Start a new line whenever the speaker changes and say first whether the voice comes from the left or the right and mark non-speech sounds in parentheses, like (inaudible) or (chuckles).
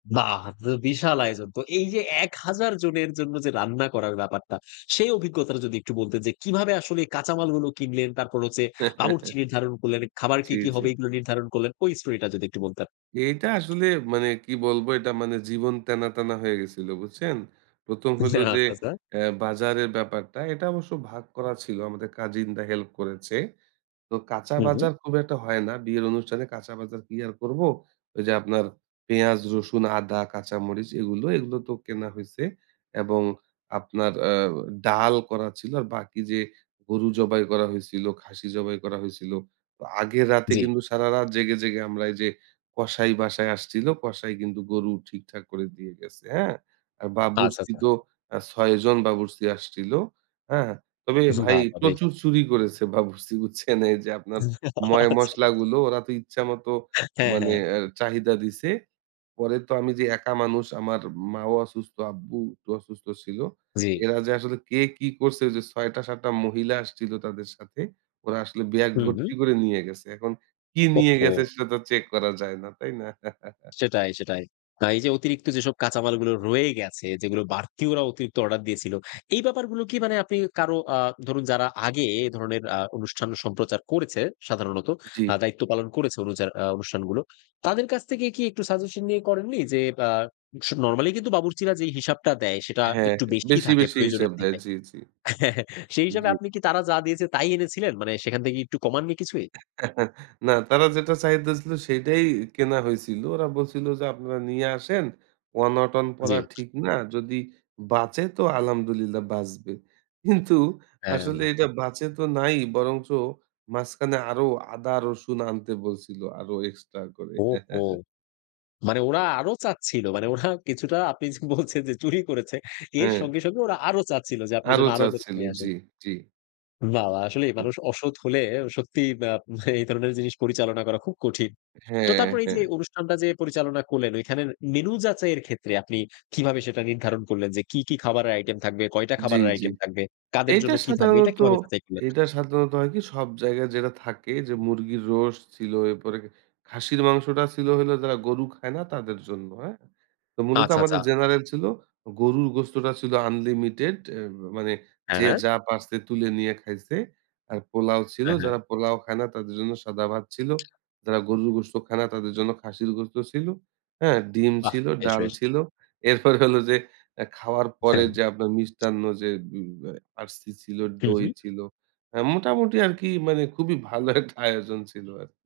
left: বাহ! তা তো বিশাল আয়োজন তো। এই যে ১০০০ জনের জন্য যে রান্না করার ব্যাপারটা, সেই অভিজ্ঞতাটা যদি একটু বলতেন যে কিভাবে আসলে কাঁচামালগুলো কিনলেন? তারপর হচ্ছে বাবুর্চি
right: (chuckles)
left: নির্ধারণ করলেন, খাবার কি,
right: জি,
left: কি হবে?
right: জি।
left: এগুলো নির্ধারণ করলেন, ঐ স্টোরিটা যদি একটু বলতেন!
right: এটা আসলে মানে কী বলবো? এটা মানে জীবন তেনা, তেনা হয়ে গেছিল, বুঝছেন? ১ম হইলো যে,
left: (unintelligible)
right: অ্যা বাজারের ব্যাপারটা, এটা অবশ্য ভাগ করা ছিল, আমাদের কাজিনরা হেল্প করেছে। তো কাঁচা
left: হুম, হু।
right: বাজার খুব একটা হয় না। বিয়ের অনুষ্ঠানে কাঁচা বাজার কি আর করবো? ওই যে আপনার পেঁয়াজ, রসুন, আদা, কাঁচা মরিচ এগুলো, এগুলো তো কেনা হইছে এবং আপনার আ ডাল করা ছিল। আর বাকি যে, গরু জবাই করা হইছিল, খাসি জবাই করা হইছিল। আগের রাতে
left: জি।
right: কিন্তু সারারাত জেগে, জেগে আমরা এই যে, কসাই বাসায় আসছিলো, কসাই কিন্তু গরু ঠিকঠাক করে দিয়ে গেছে, হ্যাঁ? আর
left: আচ্ছা,
right: বাবুর্চি
left: আচ্ছা।
right: তো অ্যা ৬ জন বাবুর্চি আসছিল। হ্যাঁ? তবে ভাই
left: বাহ! বেশ।
right: প্রচুর চুরি করেছে বাবুর্চি, বুঝছেন? এই যে আপনার
left: (chuckles) আচ্ছা।
right: ময়-মশলা গুলো ওরা তো ইচ্ছা মতো
left: হ্যাঁ,
right: মানে
left: হ্যাঁ।
right: এ চাহিদা দিছে। পরে তো আমি যে একা মানুষ, আমার মাও অসুস্থ, আব্বু একটু অসুস্থ ছিল।
left: জি।
right: এরা যে আসলে কে কি করছে? ওই যে ৬ টা ৭ টা মহিলা আসছিল তাদের সাথে, ওরা আসলে ব্যাগ
left: হুম, হু।
right: ভর্তি করে নিয়ে গেছে। এখন কী
left: ওহ
right: নিয়ে গেছে
left: হো!
right: সেটা তো চেক করা যায় না, তাই না?
left: (tsk)
right: (chuckles)
left: সেটাই সেটাই। হ্যাঁ, এই যে অতিরিক্ত যেসব কাঁচামালগুলো রয়ে গেছে, যেগুলো বাড়তি ওরা অতিরিক্ত অর্ডার দিয়েছিল। এই ব্যাপারগুলো কি মানে আপনি কারো আ ধরুন যারা আগে এই ধরনের আ অনুষ্ঠান সম্প্রচার করেছে সাধারণত,
right: (smacks lips) জি।
left: আ দায়িত্ব পালন করেছে অনুজার আ অনুষ্ঠানগুলো। তাদের কাছ থেকে কি একটু সাজেশন দিয়ে করেননি? যে ব্যা স নরমালি কিন্তু বাবুর্চিরা যেই হিসাবটা দেয়, সেটা
right: হ্যাঁ,
left: একটু
right: হ্যাঁ।
left: বেশিই
right: বেশি,
left: থাকে
right: বেশি হিসাব
left: প্রয়োজনের
right: দেয়।
left: থেকে
right: জি, জি।
left: (chuckles) সেই হিসাবে
right: জি।
left: আপনি কি তারা যা দিয়েছে তাই এনেছিলেন? মানে সেখান থেকে একটু কমাননি কিছুই?
right: (chuckles) না। তারা যেটা চাহিদা দিছিল সেটাই কেনা হইছিল, ওরা বলছিল যে," আপনারা নিয়ে আসেন, অনটন পরা
left: জি।
right: ঠিক না, যদি বাঁচে তো আলহামদুলিল্লাহ বাঁচবে।" কিন্তু
left: হ্যাঁ।
right: আসলে
left: না।
right: এটা বাঁচে তো নাই, বরঞ্চ মাঝখানে আরো আদা, রসুন আনতে বলছিল, আরো এক্সট্রা করে।
left: ওহ হো!
right: (chuckles)
left: মানে ওরা আরো চাচ্ছিল? মানে ওরা কিছুটা আপনি বলছেন যে চুরি করেছে। এর
right: হ্যাঁ।
left: সঙ্গে সঙ্গে ওরা আরো চাচ্ছিল, যে আপনি
right: আরও
left: যেন আরো ওদেরকে
right: চাচ্ছিল।
left: দিয়ে
right: জি,
left: আসেন।
right: জি।
left: বাহ, বাহ! আসলেই
right: জি।
left: মানুষ অসৎ হলে সত্যিই আ এই ধরনের জিনিস পরিচালনা করা খুব কঠিন। তো
right: হ্যাঁ,
left: তারপর এই
right: হ্যাঁ।
left: যে, অনুষ্ঠানটা যে পরিচালনা করলেন, ওইখানের মেন্যু যাচাইয়ের ক্ষেত্রে আপনি কিভাবে সেটা নির্ধারণ করলেন যে, কী, কী খাবারের আইটেম থাকবে? কয়টা
right: জি,
left: খাবারের
right: জি।
left: আইটেম থাকবে? কাদের
right: এইটা
left: জন্য কী থাকবে? এটা
right: সাধারণত
left: কিভাবে যাচাই করলেন?
right: এইটা সাধারণত হয় কি? সব জায়গায় যেটা থাকে যে, মুরগির রোস্ট ছিল, এরপরে খাসির মাংসটা ছিল হইলো যারা গরু খায় না তাদের জন্য, হ্যাঁ? তো মূলত
left: আচ্ছা, আচ্ছা।
right: আমাদের জেনারেল ছিল। গরুর গোস্তটা ছিল আনলিমিটেড অ্যা মানে যে
left: হ্যাঁ।
right: যা পারছে তুলে নিয়ে খাইছে, আর পোলাও ছিল।
left: হ্যাঁ, হ্যাঁ।
right: যারা পোলাও খায় না তাদের জন্য সাদা ভাত ছিল। যারা গরুর গোস্ত খায় না তাদের জন্য খাসির গোস্ত ছিল। হ্যাঁ? ডিম
left: বাহ!
right: ছিল,
left: বেশ,
right: ডাল
left: বেশ।
right: ছিল। এরপরে হলো যে এ খাওয়ার পরে
left: হ্যাঁ।
right: যে আপনার মিষ্টান্ন যে বি ব্য RC ছিল,
left: হুম,
right: দই
left: হুম।
right: ছিল। আ মোটামুটি আরকি মানে খুবই ভালো একটা আয়োজন ছিল আর